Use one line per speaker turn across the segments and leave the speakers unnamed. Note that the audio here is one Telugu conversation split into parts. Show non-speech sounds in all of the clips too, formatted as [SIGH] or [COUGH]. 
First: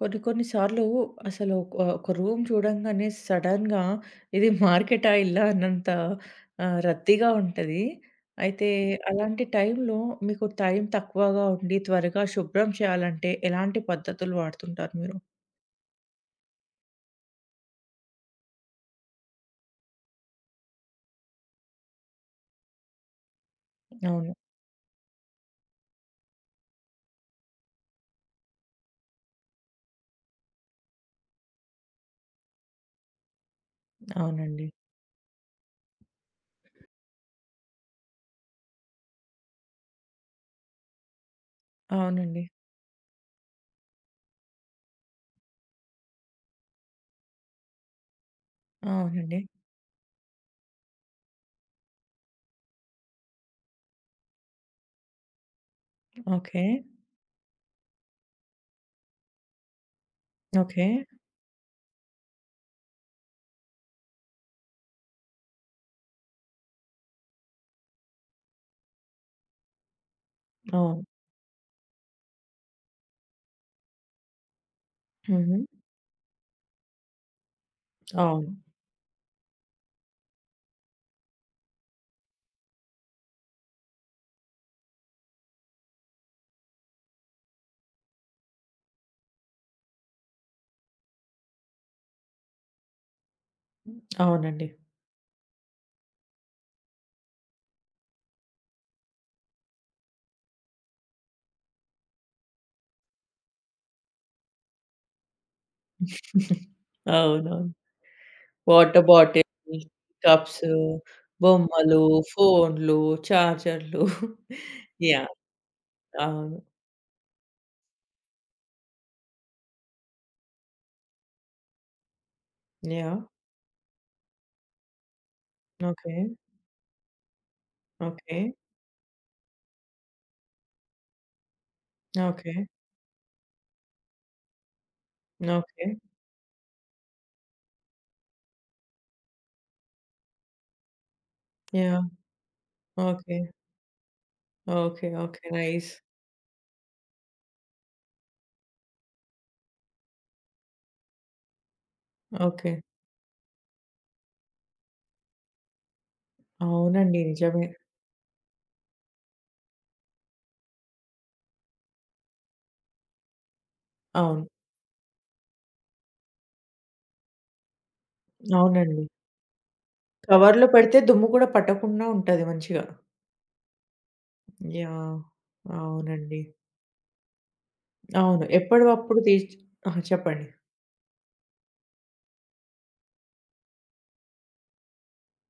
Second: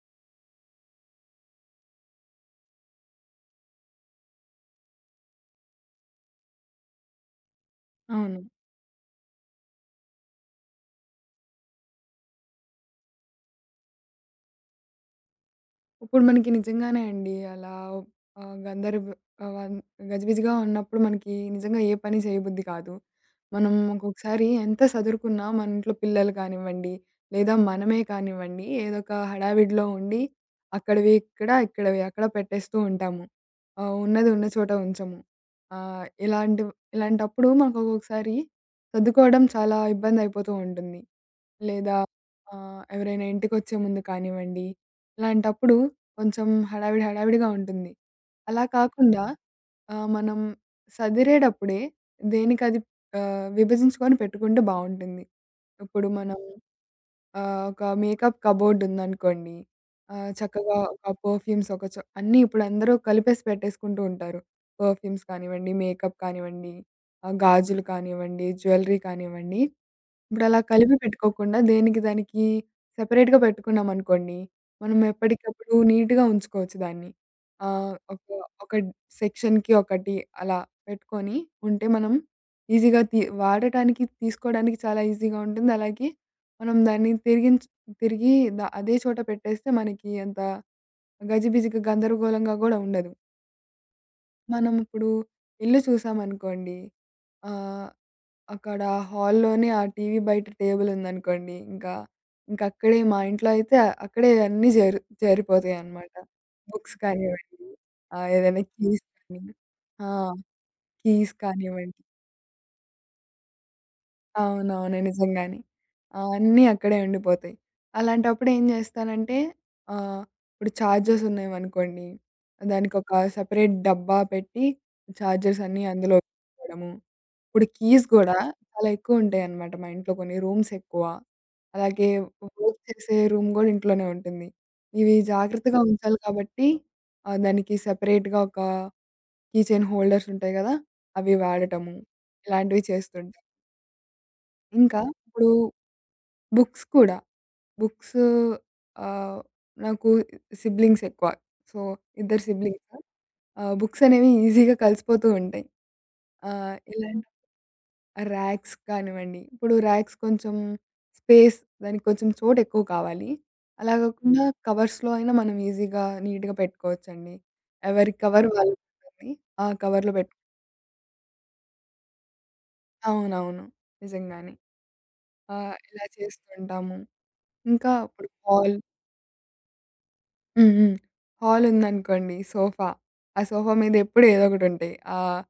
కొన్ని కొన్ని సార్లు అసలు ఒక ఒక రూమ్ చూడంగానే సడన్‌గా ఇది మార్కెటా? ఇల్లా? అన్నంత రద్దీగా ఉంటది.
అవును.
అయితే అలాంటి టైంలో మీకు టైం తక్కువగా ఉండి త్వరగా శుభ్రం చేయాలంటే ఎలాంటి పద్ధతులు వాడుతుంటారు మీరు?
ఇప్పుడు మనకి నిజంగానే అండి అలా ఆహ్, గందరగ ఆహ్, వన్ గజిబిజిగా ఉన్నప్పుడు మనకి నిజంగా ఏ పని చేయబుద్ధి కాదు. మనం
అవును.
ఒక్కొక్కసారి ఎంత సదురుకున్నా మన ఇంట్లో పిల్లలు కానివ్వండి, లేదా మనమే కానివ్వండి ఏదో ఒక హడావిడిలో ఉండి అక్కడివి ఇక్కడ, ఇక్కడివి అక్కడ పెట్టేస్తూ ఉంటాము. ఉన్నది ఉన్న
అవునండి.
చోట ఉంచము. ఆహ్, ఇలాంటి ఇలాంటప్పుడు మనకు ఒక్కొక్కసారి సర్దుకోవడం చాలా ఇబ్బంది అయిపోతూ ఉంటుంది. లేదా
అవునండి.
ఎవరైనా ఇంటికొచ్చే ముందు కానివ్వండి, ఇలాంటప్పుడు కొంచెం హడావిడి హడావిడిగా ఉంటుంది. అలా కాకుండా
అవునండి.
మనం సదిరేటప్పుడే దేనికది విభజించుకొని పెట్టుకుంటే బావుంటుంది. ఇప్పుడు మనం
ఓకే.
ఒక మేకప్ కబోర్డ్ ఉందనుకోండి. చక్కగా
ఓకే.
ఒక పర్ఫ్యూమ్స్ ఒక చో అన్నీ ఇప్పుడు అందరూ కలిపేసి పెట్టేసుకుంటూ ఉంటారు. పర్ఫ్యూమ్స్ కానివ్వండి, మేకప్ కానివ్వండి, గాజులు కానివ్వండి, జ్యువెలరీ కానివ్వండి. ఇప్పుడలా కలిపి
అవును.
పెట్టుకోకుండా దేనికి దానికి సెపరేట్‌గా పెట్టుకున్నామనుకోండి, మనం
హుహు.
ఎప్పటికప్పుడు నీట్‌గా ఉంచుకోవచ్చు దాన్ని. ఆహ్, ఒక
అవును.
ఒక సెక్షన్‌కి ఒకటి అలా పెట్టుకొని ఉంటే మనం ఈజీగా వాడటానికి, తీసుకోవడానికి చాలా ఈజీగా ఉంటుంది. అలాగే మనం దాన్ని తిరిగి అదే చోట పెట్టేస్తే మనకి అంత గజిబిజిగా గందరగోళంగా గూడా ఉండదు.
అవునండి.
మనం ఇప్పుడు ఇల్లు చూసామనుకోండి, ఆహ్ అక్కడ హాల్‌లోనే ఆ టీవీ బయట టేబులుందనుకోండి, ఇంకా ఇంకక్కడే మా ఇంట్లో అయితే అక్కడే అన్నీ జరిపోతాయనమాట.
[LAUGHS]
బుక్స్
అవునవును.
కానివ్వండి, ఏదైనా
వాటర్
కీస్ కానీ,
బాటిల్,
ఆ,
కప్స్,
కీస్ కానివ్వండి.
బొమ్మలు, ఫోన్‌లు, చార్జర్‌లు.
అవునవును,
యాహ్!
నిజంగానే.
అవును.
అన్నీ అక్కడే ఉండిపోతాయి. అలాంటప్పుడు ఏం చేస్తానంటే, ఆహ్, ఇప్పుడు చార్జర్స్ ఉన్నాయనుకోండి, దానికొక
యాహ్!
సెపరేట్ డబ్బా పెట్టి చార్జర్స్ అన్నీ
ఓకే.
అందులో పెట్టుకోవడము. ఇప్పుడు కీస్ గూడా
ఓకే.
చాలా ఎక్కువుంటాయనమాట మా ఇంట్లో కొన్ని. రూమ్స్ ఎక్కువ. అలాగే
ఓకే.
వర్క్ చేసే రూమ్ గూడా ఇంట్లోనే ఉంటుంది. ఇవి జాగ్రత్తగా
ఓకే.
ఉంచాలి కాబట్టి దానికి సెపరేట్‌గా ఒక కీ చైన్ హోల్డర్స్ ఉంటాయి గదా! అవి వాడటము.
యాహ్!
ఇలాంటివి చేస్తుంటా.
ఓకే.
ఇంకా
ఓకే. ఓకే.
ఇప్పుడు
నైస్.
బుక్స్ కూడా. బుక్స్, ఆహ్, నాకు సిబ్లింగ్స్ ఎక్కువ. సో, ఇద్దరు
ఓకే.
సిబ్లింగ్స్. బుక్స్ అనేవి ఈజీగా కలిసిపోతూ ఉంటాయి.
అవునండి.
ఇలాంటి
నిజమే.
ర్యాక్స్ కానివ్వండి. ఇప్పుడు ర్యాక్స్ కొంచెం స్పేస్, దానికి కొంచెం చోటెక్కువ కావాలి. అలా కాకుండా
అవును.
కవర్స్‌లో అయినా మనం ఈజీగా నీట్‌గా పెట్టుకోవచ్చండి. ఎవరి కవర్
అవునండి.
వాళ్ళకుంటుంది. ఆ కవర్‌లో పెట్టు
కవర్‌లో పెడితే దుమ్ము కూడా పట్టకుండా ఉంటది మంచిగా.
అవునవును, నిజంగానే.
యాహ్!
ఇలా
అవునండి.
చేస్తుంటాము. ఇంకా ఇప్పుడు
అవును.
హాల్,
ఎప్పటివప్పుడు తీసి ఆ! చెప్పండి.
హ్మ్. హ్మ్. హాలుందనుకోండి సోఫా. ఆ సోఫా మీద ఎప్పుడు ఏదో ఒకటుంటాయి. ఆహ్,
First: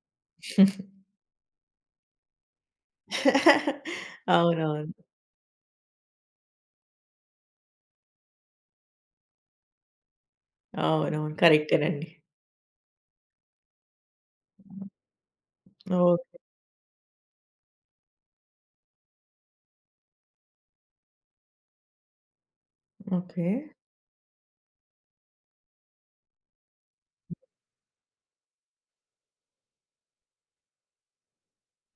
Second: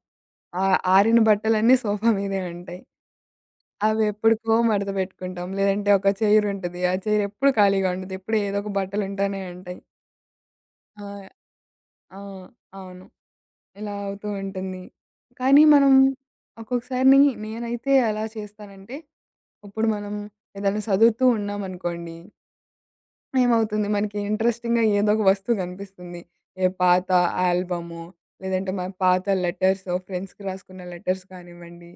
ఆ ఆరిన బట్టలన్నీ సోఫా మీదే ఉంటాయి.
[LAUGHS]
అవెప్పుడుకో
అవునవును.
మడత పెట్టుకుంటాం. లేదంటే ఒక చైరుంటది. ఆ చైర్ ఎప్పుడు ఖాళీగా ఉండదు. ఎప్పుడు ఏదో ఒక బట్టలుంటానే ఉంటాయి. ఆ!
అవునవును. కరెక్టేనండి.
ఆ! అవును. ఇలా అవుతూ ఉంటుంది. కానీ మనం
ఓహ్!
ఒక్కొక్కసారి నేనైతే ఎలా చేస్తానంటే, ఇప్పుడు మనం ఏదైనా చదువుతూ ఉన్నామనుకోండి,
ఓకే.
ఏమవుతుంది? మనకి ఇంట్రెస్టింగ్‌గా ఏదో ఒక వస్తువు గనిపిస్తుంది. ఏ పాత ఆల్బమో, లేదంటే మన పాత లెటర్సో, ఫ్రెండ్స్‌కి రాసుకున్న లెటర్స్ కానివ్వండి,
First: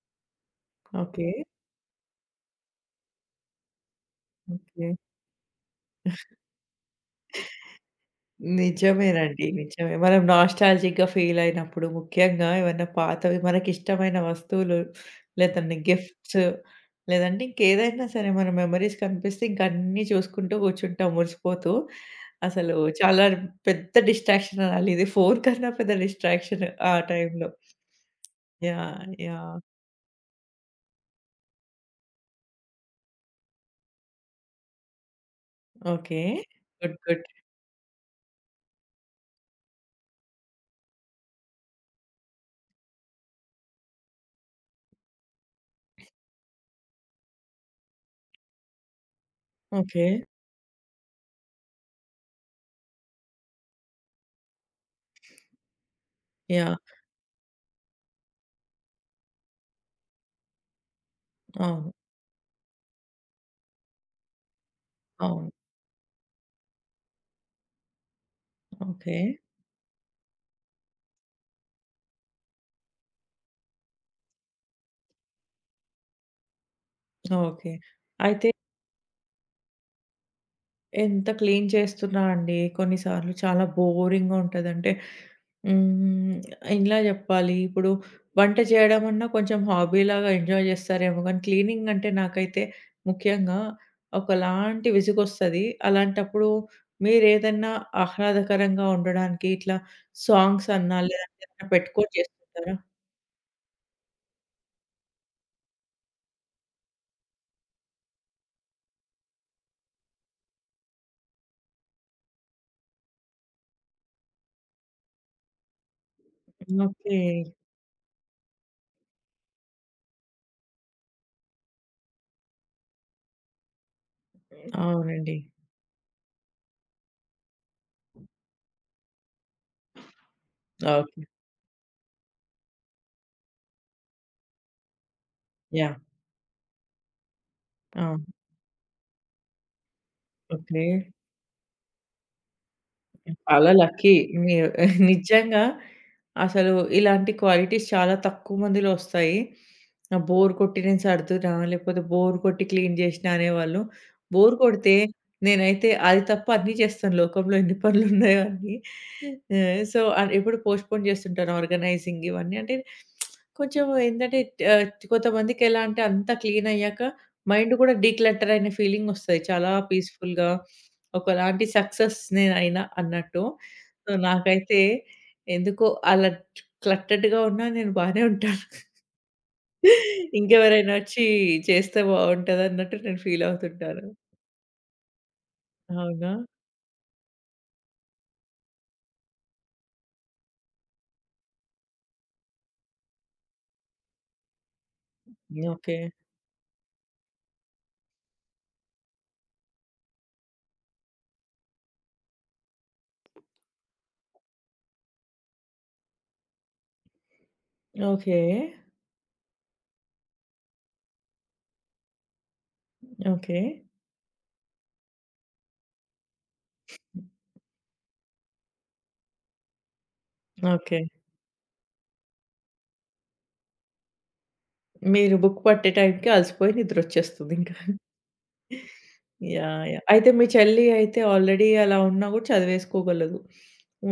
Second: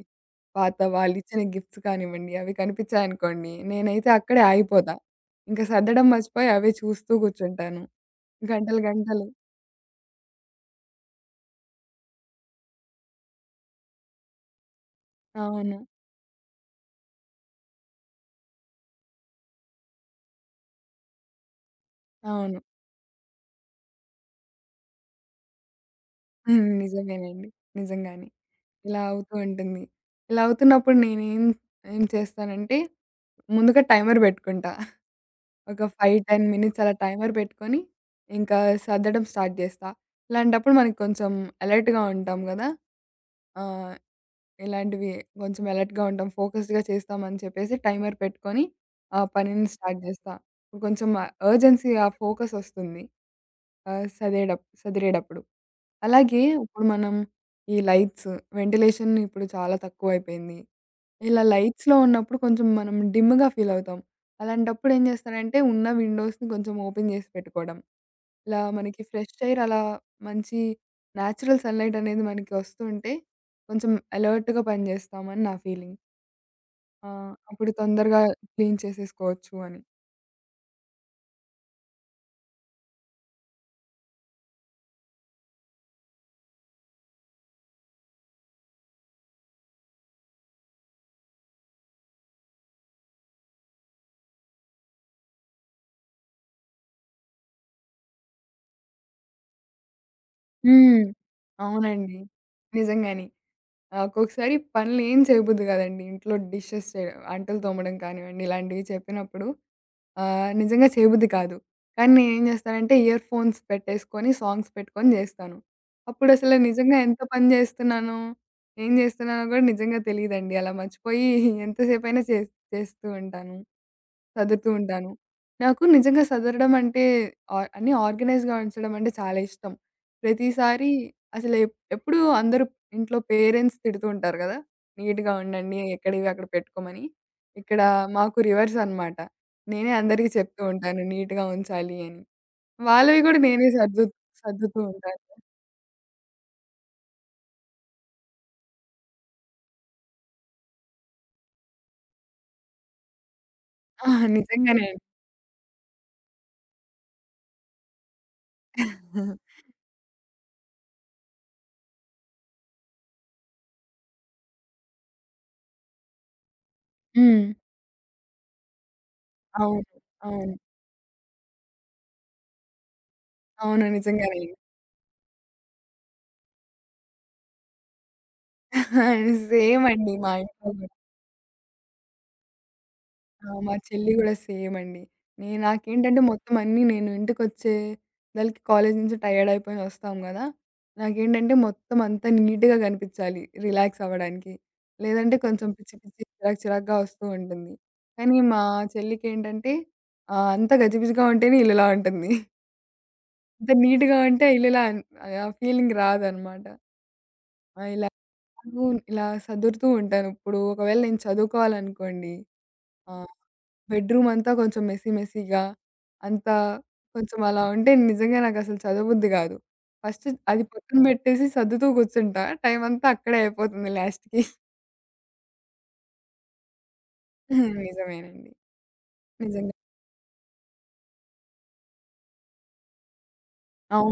పాత
ఓకే.
వాళ్ళిచ్చిన గిఫ్ట్స్ కానివ్వండి, అవి కనిపిచ్చాయనుకోండి, నేనైతే అక్కడే
ఓకే.
ఆగిపోతా. ఇంక సర్దడం మర్చిపోయి అవే చూస్తూ కూర్చుంటాను. గంటలు గంటలు.
నిజమేనండి. నిజమే. మనం నాస్టాల్జిక్‌గా ఫీల్ అయినప్పుడు ముఖ్యంగా ఏవన్నా పాతవి మనకిష్టమైన వస్తువులు, లేదంటే
అవును.
గిఫ్ట్స్, లేదంటే ఇంకేదైనా సరే మన మెమరీస్ కనిపిస్తే ఇంక అన్నీ చూసుకుంటూ కూర్చుంటాం మురిసిపోతూ.
అవును.
అసలు చాలా పెద్ద డిస్ట్రాక్షన్ అనాలి. ఇది ఫోను కన్నా పెద్ద డిస్ట్రాక్షన్
హ్మ్.
ఆ టైంలో.
నిజమేనండి. నిజంగానే. ఇలా
యాహ్!
అవుతూ
యాహ్!
ఉంటుంది. ఇలా అవుతున్నప్పుడు ఏం చేస్తానంటే, ముందుగా టైమర్ బెట్టుకుంటా. ఒక
ఓకే.
5, 10 మినిట్స్ అలా
గుడ్. గుడ్.
టైమర్ పెట్టుకొని, ఇంకా సర్దడం స్టార్ట్ చేస్తా. ఇలాంటప్పుడు మనకి కొంచెం అలర్ట్‌గా ఉంటాం గదా! ఆహ్, ఇలాంటివి కొంచెం అలర్ట్‌గా ఉంటాం, ఫోకస్డ్‌గా చేస్తామని చెప్పేసి టైమర్ పెట్టుకొని ఆ పనిని స్టార్ట్
ఓకే.
జేస్తా. ఇప్పుడు కొంచెం అర్జెన్సీ ఆ ఫోకస్ ఒస్తుంది. ఆహ్, సదేడప్ సదిరేటప్పుడు. అలాగే
యాహ్!
ఇప్పుడు మనం ఈ లైట్స్, వెంటిలేషన్ ఇప్పుడు చాలా తక్కువైపోయింది. ఇలా
అవును.
లైట్స్‌లో ఉన్నప్పుడు కొంచెం మనం డిమ్‌గా ఫీల్ అవుతాం. అలాంటప్పుడు ఏం
అవును.
చేస్తానంటే, ఉన్న విండోస్‌ని కొంచెం ఓపెన్ చేసి పెట్టుకోవడం. ఇలా మనకి
ఓకే.
ఫ్రెష్ ఎయిర్ అలా మంచి నేచురల్ సన్‌లైట్ అనేది మనకి వస్తుంటే, కొంచెం అలర్ట్‌గా పనిచేస్తామని నా ఫీలింగ్. ఆ!
ఓకే.
అప్పుడు తొందరగా
అయితే
క్లీన్ చేసేసుకోవచ్చు అని.
ఎంత క్లీన్ చేస్తున్నా అండి కొన్నిసార్లు చాలా బోరింగ్‌గా ఉంటదంటే, హ్మ్, ఎలా జెప్పాలి? ఇప్పుడు వంట చేయడం అన్నా కొంచెం హాబీలాగా ఎంజాయ్ జేస్తారేమో గానీ, క్లీనింగ్ అంటే నాకైతే ముఖ్యంగా ఒకలాంటి విసుగొస్తది. అలాంటప్పుడు మీరేదన్నా ఆహ్లాదకరంగా ఉండడానికి ఇట్లా సాంగ్స్ అన్నా
హ్మ్.
లేదంటే ఏదన్నా పెట్టుకొని
అవునండి.
చేస్తుంటారా?
నిజంగానే. ఒక్కొక్కసారి పనులేం చేయబుద్ది కాదండి. ఇంట్లో డిషెస్ చేయడం, అంటలు తోమడం కానివ్వండి, ఇలాంటివి చెప్పినప్పుడు నిజంగా చేయబుద్ధి కాదు. కానీ నేనేం చేస్తానంటే ఇయర్ ఫోన్స్ పెట్టేసుకొని సాంగ్స్ పెట్టుకొని జేస్తాను. అప్పుడసలు నిజంగా
ఓకే.
ఎంత పని జేస్తున్నానో, ఏం జేస్తున్నానో గూడా నిజంగా తెలీదండి. అలా మర్చిపోయి [LAUGHS] ఎంతసేపైనా చేస్తూ ఉంటాను. సదురుతూ ఉంటాను.
అవునండి.
నాకు నిజంగా సదరడం అంటే, అన్నీ ఆర్గనైజ్‌గా ఉంచడం అంటే చాలా ఇష్టం. ప్రతిసారి
ఓకే.
అసలు ఎప్పుడూ అందరూ ఇంట్లో పేరెంట్స్ తిడుతూ ఉంటారు గదా! నీట్‌గా ఉండండి,
యాహ్!
ఎక్కడివి అక్కడ పెట్టుకోమని. ఇక్కడ
ఆ!
మాకు రివర్స్ అనమాట. నేనే అందరికి చెప్తూ
ఓకే.
ఉంటాను నీట్‌గా ఉంచాలి అని. వాళ్ళవి కూడా నేనే
చాలా
సర్దు
లక్కీ మీరు.
సర్దుతూ
[LAUGHS]
ఉంటాను.
నిజంగా అసలు ఇలాంటి క్వాలిటీస్ చాలా తక్కువ మందిలో ఒస్తాయి. బోర్ కొట్టి నేను సర్దునా, లేకపోతే బోర్ కొట్టి క్లీన్ జేసినా అనేవాళ్ళు.
ఆ!
బోర్
నిజంగానే
కొడితే
అండి.
నేనైతే అది తప్ప అన్నీ చేస్తాను లోకంలో ఎన్ని పనులున్నాయో అన్నీ. ఆహ్, సో, ఆహ్, ఎప్పుడు పోస్ట్‌పోన్ జేస్తుంటాను ఆర్గనైజింగ్ ఇవన్నీ. అంటే కొంచెం ఏంటంటే, ఆహ్, కొంతమందికెలా అంటే అంతా క్లీన్ అయ్యాక
హ్మ్.
మైండ్ గూడా డీక్లటర్ అయిన ఫీలింగొస్తది. చాలా
అవును.
పీస్‌ఫుల్‌గా
అవును.
ఒకలాంటి సక్సెస్ నేనైనా అన్నట్టు.
అవును,
సో,
నిజంగానే.
నాకైతే ఎందుకో అలా క్లట్టర్డ్‌గా ఉన్నా నేను బానే ఉంటాను.
[LAUGHS] సేమ్ అండి మా ఇంట్లో
ఇంకెవరైనా
కూడా.
వచ్చి చేస్తే బావుంటదన్నట్టు నేను ఫీల్
ఆ! మా
అవుతుంటాను.
చెల్లి గూడా సేమ్ అండి. నాకేంటంటే
అవునా?
మొత్తం అన్నీ నేను ఇంటికొచ్చే దాళ్ళకి కాలేజీ నుంచి టయర్డ్ అయిపోయి వస్తాం గదా! నాకేంటంటే మొత్తం అంతా నీట్‌గా గనిపించాలి రిలాక్స్ అవ్వడానికి. లేదంటే కొంచెం పిచ్చి
ఓకే.
పిచ్చి చిరాకు చిరాకుగా వస్తూ ఉంటుంది. కానీ మా చెల్లికేంటంటే, అంతా గజిబిజిగా ఉంటేనే ఇల్లులా ఉంటుంది. అంత నీట్‌గా ఉంటే ఆ ఇల్లులా అన్ ఆ ఫీలింగ్ రాదనమాట. ఆ! ఇలా
ఓకే.
నాకు ఇలా సదురుతూ ఉంటాను. ఇప్పుడు ఒకవేళ నేను చదువుకోవాలనుకోండి, ఆ!
ఓకే.
బెడ్‌రూమ్ అంతా కొంచెం మెస్సీ మెస్సీగా, అంతా కొంచెం అలా ఉంటే నిజంగా నాకసలు చదవబుద్ధి గాదు. ఫస్ట్ అది పక్కన
ఓకే.
బెట్టేసి సర్దుతూ కూర్చుంటా. టైం అంతా అక్కడే అయిపోతుంది లాస్ట్‌కి. [LAUGHS]
మీరు బుక్ పట్టే టైంకి అలసిపోయి
హ్మ్.
నిద్రొచ్చేస్తుందింకా.
నిజమేనండి. నిజంగా.
యాహ్! యాహ్! అయితే మీ చెల్లి అయితే ఆల్రెడీ అలా ఉన్నా గూడా చదివేసుకోగలదు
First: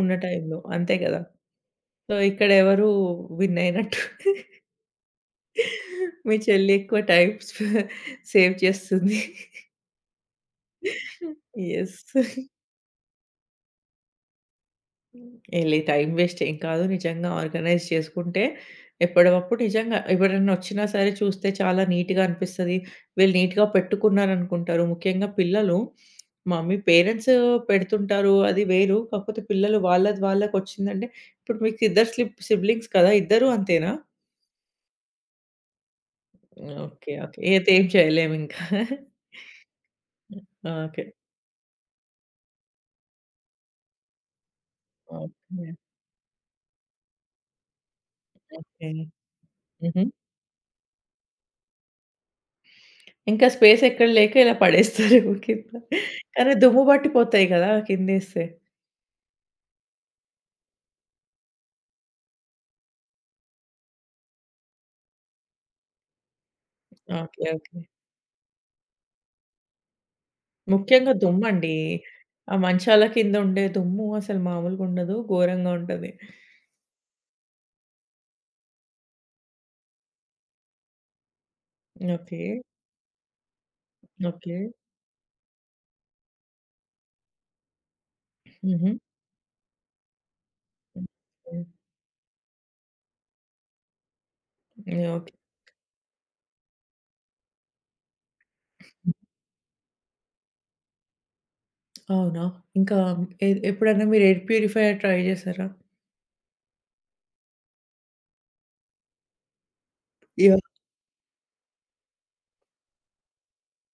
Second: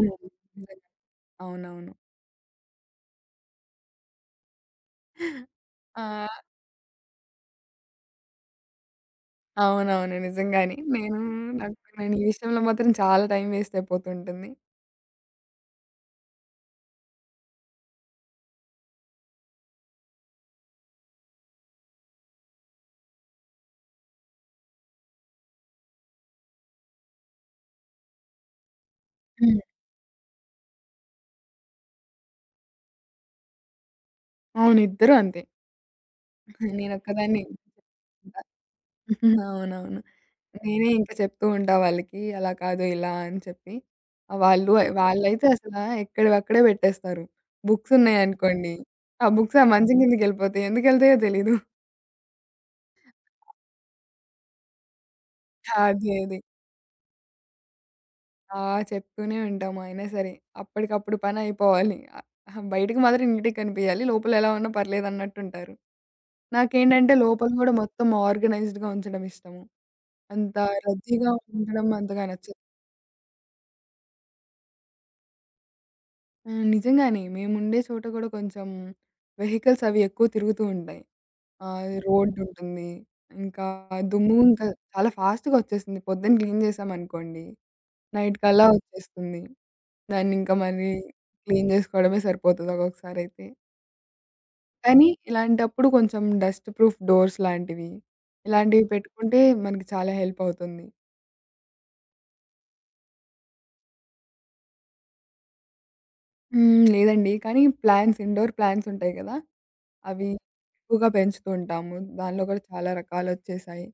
ఉన్న టైంలో.
నిజంగా.
అంతే గదా!
అవునవును.
సో, ఇక్కడ ఎవరు విన్ అయినట్టు.
ఆ!
మీ చెల్లి ఎక్కువ టైమ్ [LAUGHS] సేవ్ చేస్తుంది.
అవునవును, నిజంగానే. నాకు
యెస్.
నేను ఈ విషయంలో మాత్రం చాలా టైం వేస్ట్ అయిపోతుంటుంది.
ఏలే టైమ్ వేస్ట్ ఏం కాదు. నిజంగా ఆర్గనైజ్ చేసుకుంటే ఎప్పటివప్పుడు నిజంగా ఎవరైనా వచ్చినా సరే చూస్తే చాలా నీట్‌గా అనిపిస్తది. వీళ్ళు నీట్‌గా పెట్టుకున్నారనుకుంటారు. ముఖ్యంగా పిల్లలు, మమ్మీ పేరెంట్స్ పెడుతుంటారు అది వేరు. కాకపోతే
హ్మ్.
పిల్లలు వాళ్ళది వాళ్ళకొచ్చిందంటే ఇప్పుడు మీకు ఇద్దరు స్లిప్ సిబ్లింగ్స్ కదా! ఇద్దరు అంతేనా?
అవును. ఇద్దరూ అంతే.
ఓకే. ఓకే.
నేనొక్కదాన్ని.
అయితే ఏం చేయలేమింకా.
అవునవును. నేనే
ఓకే.
ఇంకా చెప్తూ ఉంటా వాళ్ళకి, అలా కాదు ఇలా అని చెప్పి. ఆహ్, వాళ్ళు వాళ్ళైతే
ఓకే.
ఎక్కడివక్కడే పెట్టేస్తారు. బుక్స్ ఉన్నాయనుకోండి,
ఓకే.
ఆ బుక్స్ ఆ మంచం
హుహు.
కిందకెళ్ళిపోతాయి. ఎందుకెళ్తాయో తెలీదు.
ఇంకా స్పేస్ ఎక్కడ లేక ఇలా పడేస్తారు [LAUGHS] కింద.
అది అది.
కానీ దుమ్ము పట్టిపోతాయి గదా! కిందేస్తే.
ఆ! చెప్తూనే ఉంటాము. అయినా సరే అప్పటికప్పుడు పనయిపోవాలి. అహా! బయటికి మాత్రం నీట్‌గా కనిపియాలి. లోపల ఎలా ఉన్నా పర్లేదన్నట్టుంటారు. నాకేంటంటే
ఓకే.
లోపల గూడా
ఓకే.
మొత్తం ఆర్గనైజ్డ్‌గా ఉంచడం ఇష్టము. అంత
ముఖ్యంగా
రద్దీగా
దుమ్మండి.
ఉండడం అంతగా
ఆ
నచ్చదు.
మంచాల కింద ఉండే దుమ్ము అసలు మామూలుగా ఉండదు. ఘోరంగా ఉంటది.
ఆ! నిజంగానే. మేముండే చోట గూడా కొంచెం వెహికల్స్ అవి ఎక్కువ తిరుగుతూ ఉంటాయి. ఆహ్, హ్మ్.
ఓకే.
రోడ్డుంటుంది. ఇంకా దుమ్ము
ఓకే.
ఇంకా చాలా ఫాస్ట్‌గా వచ్చేస్తుంది. పొద్దున క్లీన్ చేశామనుకోండి, నైట్ కల్లా
హుహు.
వచ్చేస్తుంది. దాన్నింకా మరి
ఓకే.
క్లీన్ చేసుకోవడమే సరిపోతది ఒక్కొక్కసారయితే. కానీ
ఓకే.
ఇలాంటప్పుడు కొంచెం డస్ట్ ప్రూఫ్ డోర్స్ లాంటివి, ఇలాంటివి పెట్టుకుంటే మనకి చాలా హెల్ప్ అవుతుంది.
అవునా? ఇంకా ఎప్పుడైనా మీరు ఎయిర్ ప్యూరిఫైయర్ ట్రై చేసారా?
హ్మ్. లేదండి. కానీ ప్లాంట్స్ ఇండోర్ ప్లాంట్స్ ఉంటాయి కదా! అవి
యాహ్!
ఎక్కువగా పెంచుతూ ఉంటాము. దానిలో కూడా చాలా రకాలొచ్చేశాయి.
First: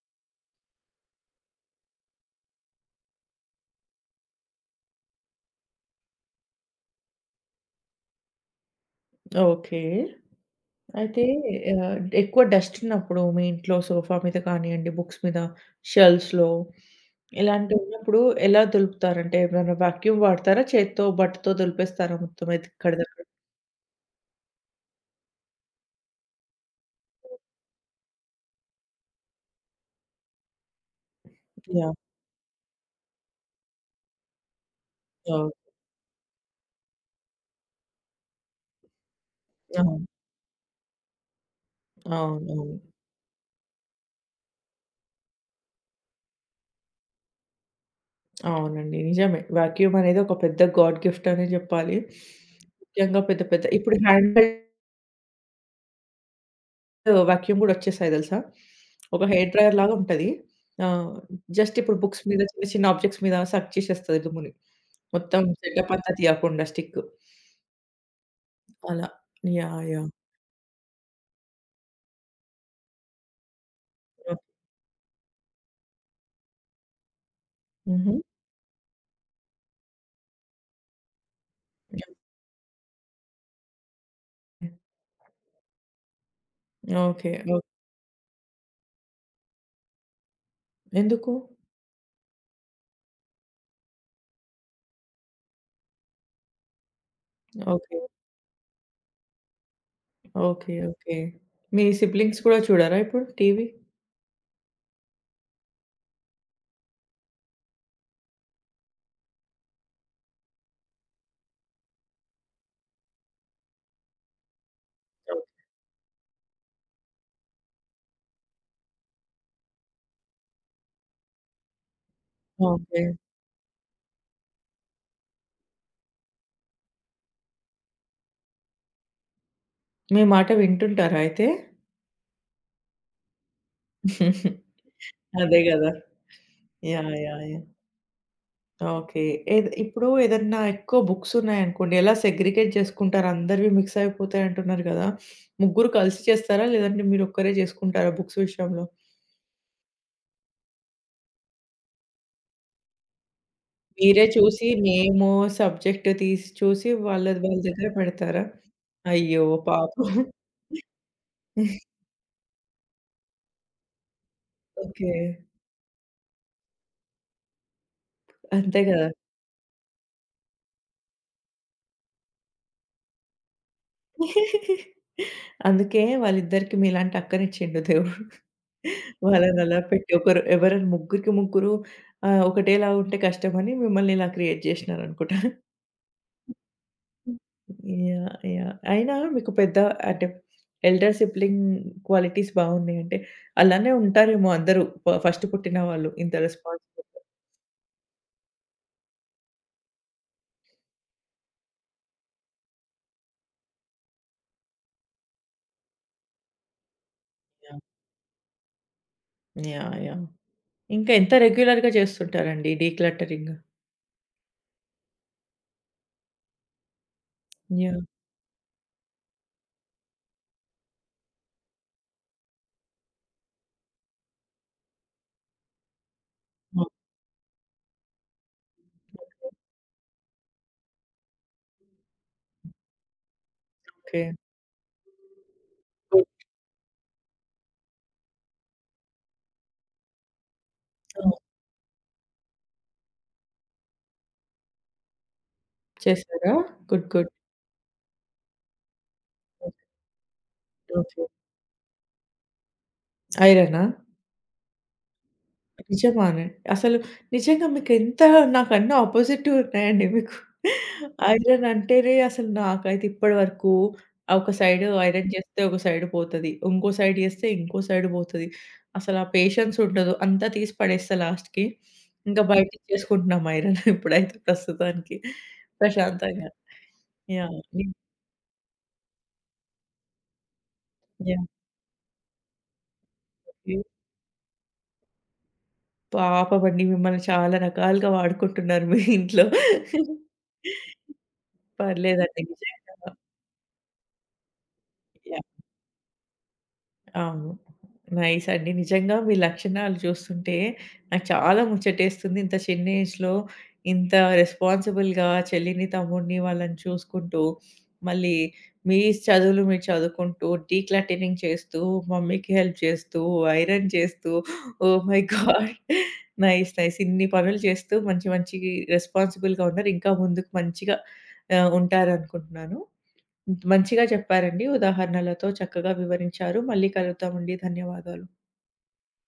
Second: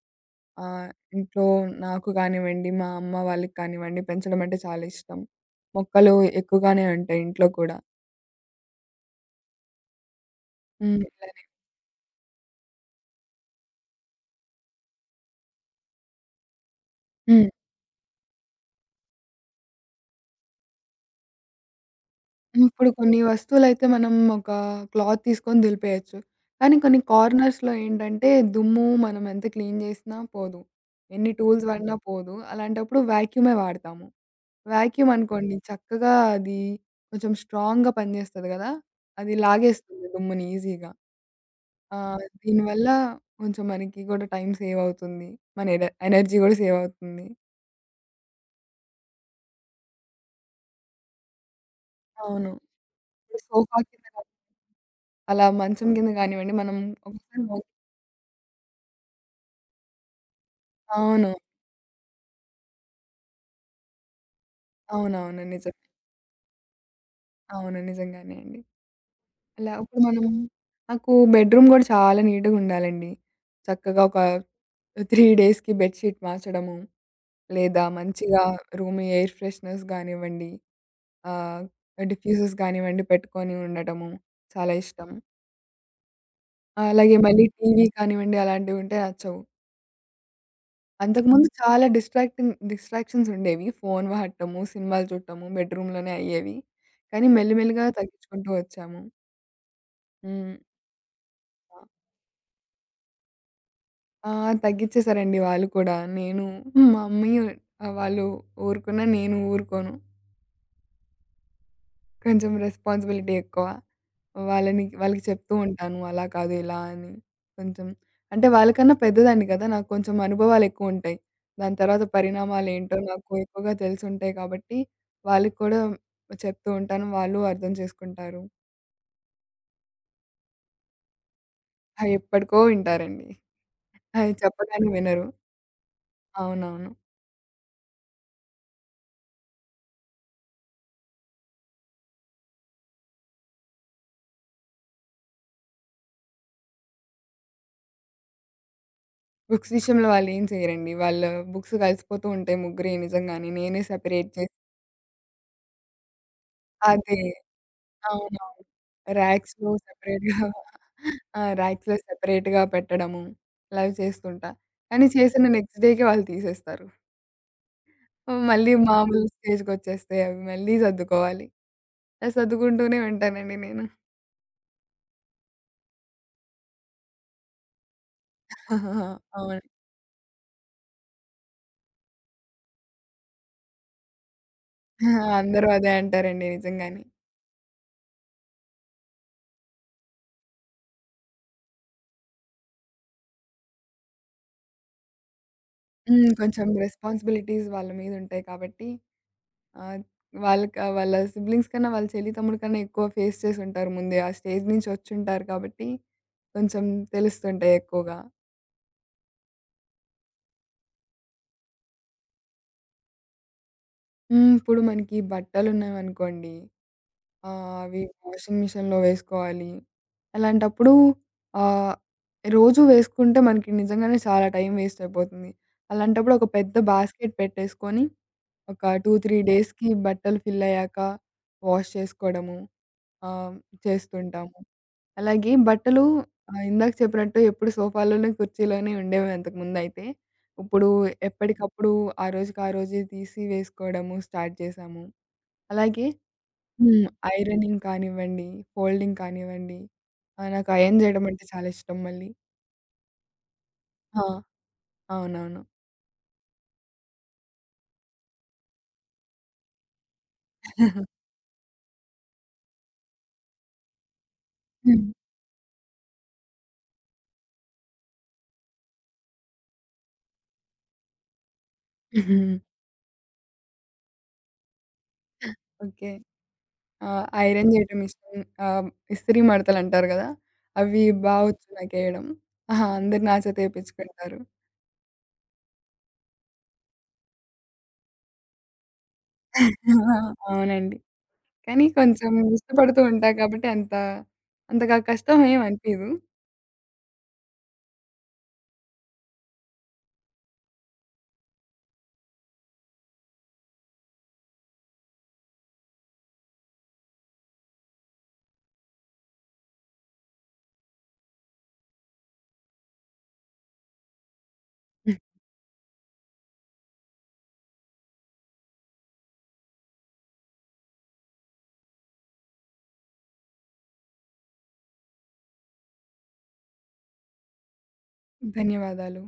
ఆహ్, ఇంట్లో నాకు కానివ్వండి, మా అమ్మ వాళ్ళకి కానివ్వండి పెంచడం అంటే చాలా ఇష్టం. మొక్కలు ఎక్కువగానే ఉంటాయి ఇంట్లో కూడా.
ఓకే.
హ్మ్.
అయితే
ఇలానే.
ఎక్కువ డస్ట్ ఉన్నప్పుడు మీ ఇంట్లో సోఫా మీద కానియండి, బుక్స్ మీద, షెల్ఫ్స్‌లో
హ్మ్.
ఇలాంటివున్నప్పుడు ఎలా దులుపుతారంటే ఏమైనా వాక్యూమ్ వాడతారా? చేత్తో, బట్టతో దులిపేస్తారా మొత్తం
హ్మ్. ఇప్పుడు కొన్ని
ఎక్కడిదక్కడ?
వస్తువులైతే మనం ఒక క్లాత్ తీసుకొని దులిపేయొచ్చు. కానీ కొన్ని కార్నర్స్‌లో ఏంటంటే దుమ్ము మనం ఎంత క్లీన్ జేసినా పోదు, ఎన్ని టూల్స్ వాడినా
యాహ్!
పోదు. అలాంటప్పుడు వాక్యూమే వాడతాము. వాక్యూమ్
అవును.
అనుకోండి చక్కగా అది కొంచెం స్ట్రాంగ్‌గా పనిజేస్తది గదా! అది
అవును.
లాగేస్తుంది దుమ్ముని ఈజీగా. ఆ!
అవునవును.
దీనివల్ల కొంచెం మనకి గూడా టైం సేవ్ అవుతుంది. మన ఎనర్జీ గూడా సేవ్ అవుతుంది.
అవునండి. నిజమే. వాక్యూమ్ అనేది ఒక పెద్ద గాడ్ గిఫ్ట్ అనే జెప్పాలి.
అవును.
ముఖ్యంగా
ఇప్పుడు
పెద్ద పెద్ద
సోఫా
ఇప్పుడు
కింద
హ్యాండ్
అలా మంచం కింద గానివ్వండి మనం ఒకసారి
వాక్యూమ్ గూడా వచ్చేసాయి దెలుసా? ఒక హెయిర్ డ్రైయర్ లాగా ఉంటది. ఆహ్,
అవును.
జస్ట్ ఇప్పుడు బుక్స్ మీద చిన్న చిన్న ఆబ్జెక్ట్స్ మీద సక్ చేసేస్తది దుమ్ముని. మొత్తం
అవునవును, నిజం.
సెటప్ అంతా తీయకుండా స్టిక్.
అవును, నిజంగానే అండి.
అలా.
అలా
యాహ్!
ఇప్పుడు
యాహ్!
మనం, నాకు బెడ్‌రూమ్ గూడా చాలా నీట్‌గా ఉండాలండి. చక్కగా ఒక
ఓకే.
3 డేస్‌కి బెడ్ షీట్ మార్చడము, లేదా
హుహు.
మంచిగా రూమ్ ఎయిర్ ఫ్రెషనర్స్ గానివ్వండి, ఆహ్, డిఫ్యూజర్స్ గానివ్వండి పెట్టుకొని ఉండటము చాలా ఇష్టం. అలాగే
ఓకే.
మళ్ళీ
ఓకే.
టీవీ కానివ్వండి అలాంటివుంటే నచ్చవు.
ఎందుకు?
అంతకుముందు చాలా డిస్ట్రాక్షన్స్ ఉండేవి. ఫోను వాడటము, సినిమాలు చూడటము బెడ్‌రూమ్‌లోనే అయ్యేవి. కానీ మెల్లిమెల్లిగా
ఓకే.
తగ్గించుకుంటూ వచ్చాము. హ్మ్.
ఓకే. ఓకే. మీ సిబ్లింగ్స్ కూడా చూడరా ఇప్పుడు టీవీ?
ఆ! తగ్గిచ్చేసారండి వాళ్ళు కూడా. నేను మా మమ్మీ ఆహ్, వాళ్ళు ఊరుకున్నా నేను ఊరుకోను. కొంచెం రెస్పాన్సిబిలిటీ ఎక్కువ. వాళ్ళని వాళ్ళకి
ఓకే.
చెప్తూ ఉంటాను, అలా కాదు, ఇలా అని. కొంచెం అంటే వాళ్ళకన్నా పెద్దదాన్ని కదా! నాకు కొంచెం అనుభవాలెక్కువుంటాయి. దాని తర్వాత పరిణామాలేంటో
ఓకే.
నాకు ఎక్కువగా తెలిసుంటాయి కాబట్టి, వాళ్ళకి కూడా చెప్తూ ఉంటాను. వాళ్ళు అర్థం చేసుకుంటారు.
మీ మాట వింటుంటారా అయితే?
అవి ఎప్పటికో వింటారండి. అవి చెప్పగానే వినరు.
[LAUGHS] అదే గదా!
అవునవును.
యాహ్! యాహ్! యాహ్! ఓకే. ఇప్పుడు ఏదన్నా ఎక్కువ బుక్స్ ఉన్నాయనుకోండి, ఎలా సెగ్రిగేట్ జేసుకుంటారు? అందరివి మిక్స్ అయిపోతాయంటున్నారు గదా! ముగ్గురు కలిసి చేస్తారా? లేదంటే మీరొక్కరే జేసుకుంటారా బుక్స్ విషయంలో?
బుక్స్ విషయంలో వాళ్ళేం చెయ్యరండి. వాళ్ళ బుక్స్ కలిసిపోతూ ఉంటాయి ముగ్గురియి నిజంగానే. నేనే
మీరే
సెపరేట్ చేసి
చూసి నేము, సబ్జెక్ట్ తీసి చూసి
అదే.
వాళ్ళది వాళ్ళ దగ్గర పెడతారా?
అవునవును.
అయ్యో!
ర్యాక్స్‌లో
పాపం.
సెపరేట్‌గా [LAUGHS] ఆ! ర్యాక్స్‌లో సెపరేట్‌గా పెట్టడము. ఇలా చేస్తుంటా. కానీ
ఓకే.
చేసిన నెక్స్ట్ డేకే వాళ్ళు తీసేస్తారు. హ్మ్. మళ్ళీ
అంతే గదా!
మామూలు స్టేజ్‌కొచ్చేస్తాయి అవి. మళ్ళీ సర్దుకోవాలి. అలా సర్దుకుంటూనే ఉంటానండి నేను.
అందుకే వాళ్ళిద్దరికి మీలాంటి అక్కనిచ్చిండు దేవుడు.
[LAUGHS] అవును.
వాళ్ళనలా పెట్టి ఒకరు ఎవరైనా ముగ్గురికి ముగ్గురు ఒకటేలా ఉంటే కష్టమని మిమ్మల్ని ఇలా క్రియేట్ జేషినారనుకుంటా.
అందరూ అదే అంటారండి నిజంగానే.
హ్మ్. యాహ్! యాహ్! అయినా మీకు పెద్ద, అంటే ఎల్డర్ సిబ్లింగ్ క్వాలిటీస్ బావున్నాయంటే, అలానే ఉంటారేమో అందరూ ఫస్ట్ పుట్టిన వాళ్ళు
హ్మ్.
ఇంత
కొంచెం
రెస్పాన్సిబుల్‌గా.
రెస్పాన్సిబిలిటీస్ వాళ్ళ మీద ఉంటాయి కాబట్టి ఆ! వాళ్ళకి ఆ వాళ్ళ సిబ్లింగ్స్ కన్నా, వాళ్ళ చెల్లి, తమ్ముడు కన్నా ఎక్కువ ఫేస్ చేసుంటారు ముందే. ఆ స్టేజ్ నుంచి వచ్చుంటారు కాబట్టి, కొంచెం తెలుస్తుంటాయి
యాహ్!
ఎక్కువగా.
యాహ్! యాహ్! ఇంకా ఎంత రెగ్యులర్‌గా చేస్తుంటారండి డీక్లటరింగ్?
హ్మ్. ఇప్పుడు మనకి బట్టలున్నాయనుకోండి.
యాహ్!
అవి వాషింగ్ మిషన్‌లో వేసుకోవాలి. అలాంటప్పుడు ఆహ్, రోజు వేసుకుంటే మనకి నిజంగానే చాలా టైం వేస్ట్ అయిపోతుంది. అలాంటప్పుడు ఒక పెద్ద బాస్కెట్ పెట్టేసుకొని, ఒక 2, 3 డేస్‌కి బట్టలు ఫిల్ అయ్యాక వాష్ చేసుకోవడము ఆహ్,
ఓకే.
చేస్తుంటాము. అలాగే బట్టలు,
గుడ్.
ఇందాక చెప్పినట్టు ఎప్పుడు సోఫాలోనే, కుర్చీలోనే ఉండేవి అంతకుముందయితే. ఇప్పుడు
ఆ!
ఎప్పటికప్పుడు ఆ రోజుకి ఆ రోజే తీసి వేసుకోవడము స్టార్ట్ చేశాము. అలాగే.
చేసారా?
హ్మ్.
గుడ్. గుడ్.
ఐరనింగ్ కానివ్వండి, ఫోల్డింగ్
ఓకే.
కానివ్వండి, నాకు అయర్న్
ఓకే.
చేయడం అంటే చాలా ఇష్టం మళ్ళీ.
ఐరనా?
ఆ! అవునవును.
నిజమానే. అసలు నిజంగా మీకెంత, నాకు అన్ని అపోజిట్టు ఉన్నాయండి మీకు. ఐరన్ అంటేనే అసలు నాకైతే ఇప్పటి వరకు ఆ ఒక సైడ్
హ్మ్.
ఐరన్ చేస్తే ఒక సైడ్ పోతది. ఇంకో సైడ్ చేస్తే ఇంకో సైడ్ పోతది. అసలు ఆ పేషెన్స్ ఉండదు. అంతా తీసి పడేస్తా లాస్ట్‌కి. ఇంకా
[LAUGHS]
బయటిచ్చేసుకుంటున్నాం ఐరన్ [LAUGHS] ఇప్పుడైతే ప్రస్తుతానికి
ఓకే.
ప్రశాంతంగా. యాహ్!
ఐరన్
హ్మ్.
చేయడం ఇష్టం. ఆహ్, ఇస్త్రీ మడతలంటారు గదా! అవి
యాహ్!
బావొచ్చు నాకేయడం. ఆహా! అందరూ నా చేత
హ్మ్.
ఏపిచ్చుకుంటారు.
పాపమండి మిమ్మల్ని చాలా రకాలుగా వాడుకుంటున్నారు మీ ఇంట్లో.
[LAUGHS] అవునండి. కానీ కొంచెం
పర్లేదండి
ఇష్టపడుతూ
నిజంగా.
ఉంటా కాబట్టి అంతగా కష్టం ఏమి అనిపియదు.
అవును. నైస్ అండి. నిజంగా మీ లక్షణాలు చూస్తుంటే నాకు చాలా ముచ్చటేస్తుంది. ఇంత చిన్న ఏజ్‌లో ఇంత రెస్పాన్సిబుల్‌గా చెల్లిని, తమ్ముడిని వాళ్ళని చూసుకుంటూ, మళ్ళీ మీ చదువులు మీరు చదువుకుంటూ, డీక్లటరింగ్ చేస్తూ, మమ్మీకి హెల్ప్ చేస్తూ, ఐరన్ చేస్తూ, oh my god! Nice. Nice. ఇన్ని పనులు చేస్తూ మంచి మంచి రెస్పాన్సిబుల్‌గా ఉన్నారు. ఇంకా ముందుకు మంచిగా ఉంటారనుకుంటున్నాను. మంచిగా చెప్పారండి. ఉదాహరణలతో చక్కగా వివరించారు. మళ్ళీ కలుద్దామండి. ధన్యవాదాలు.
ధన్యవాదాలు.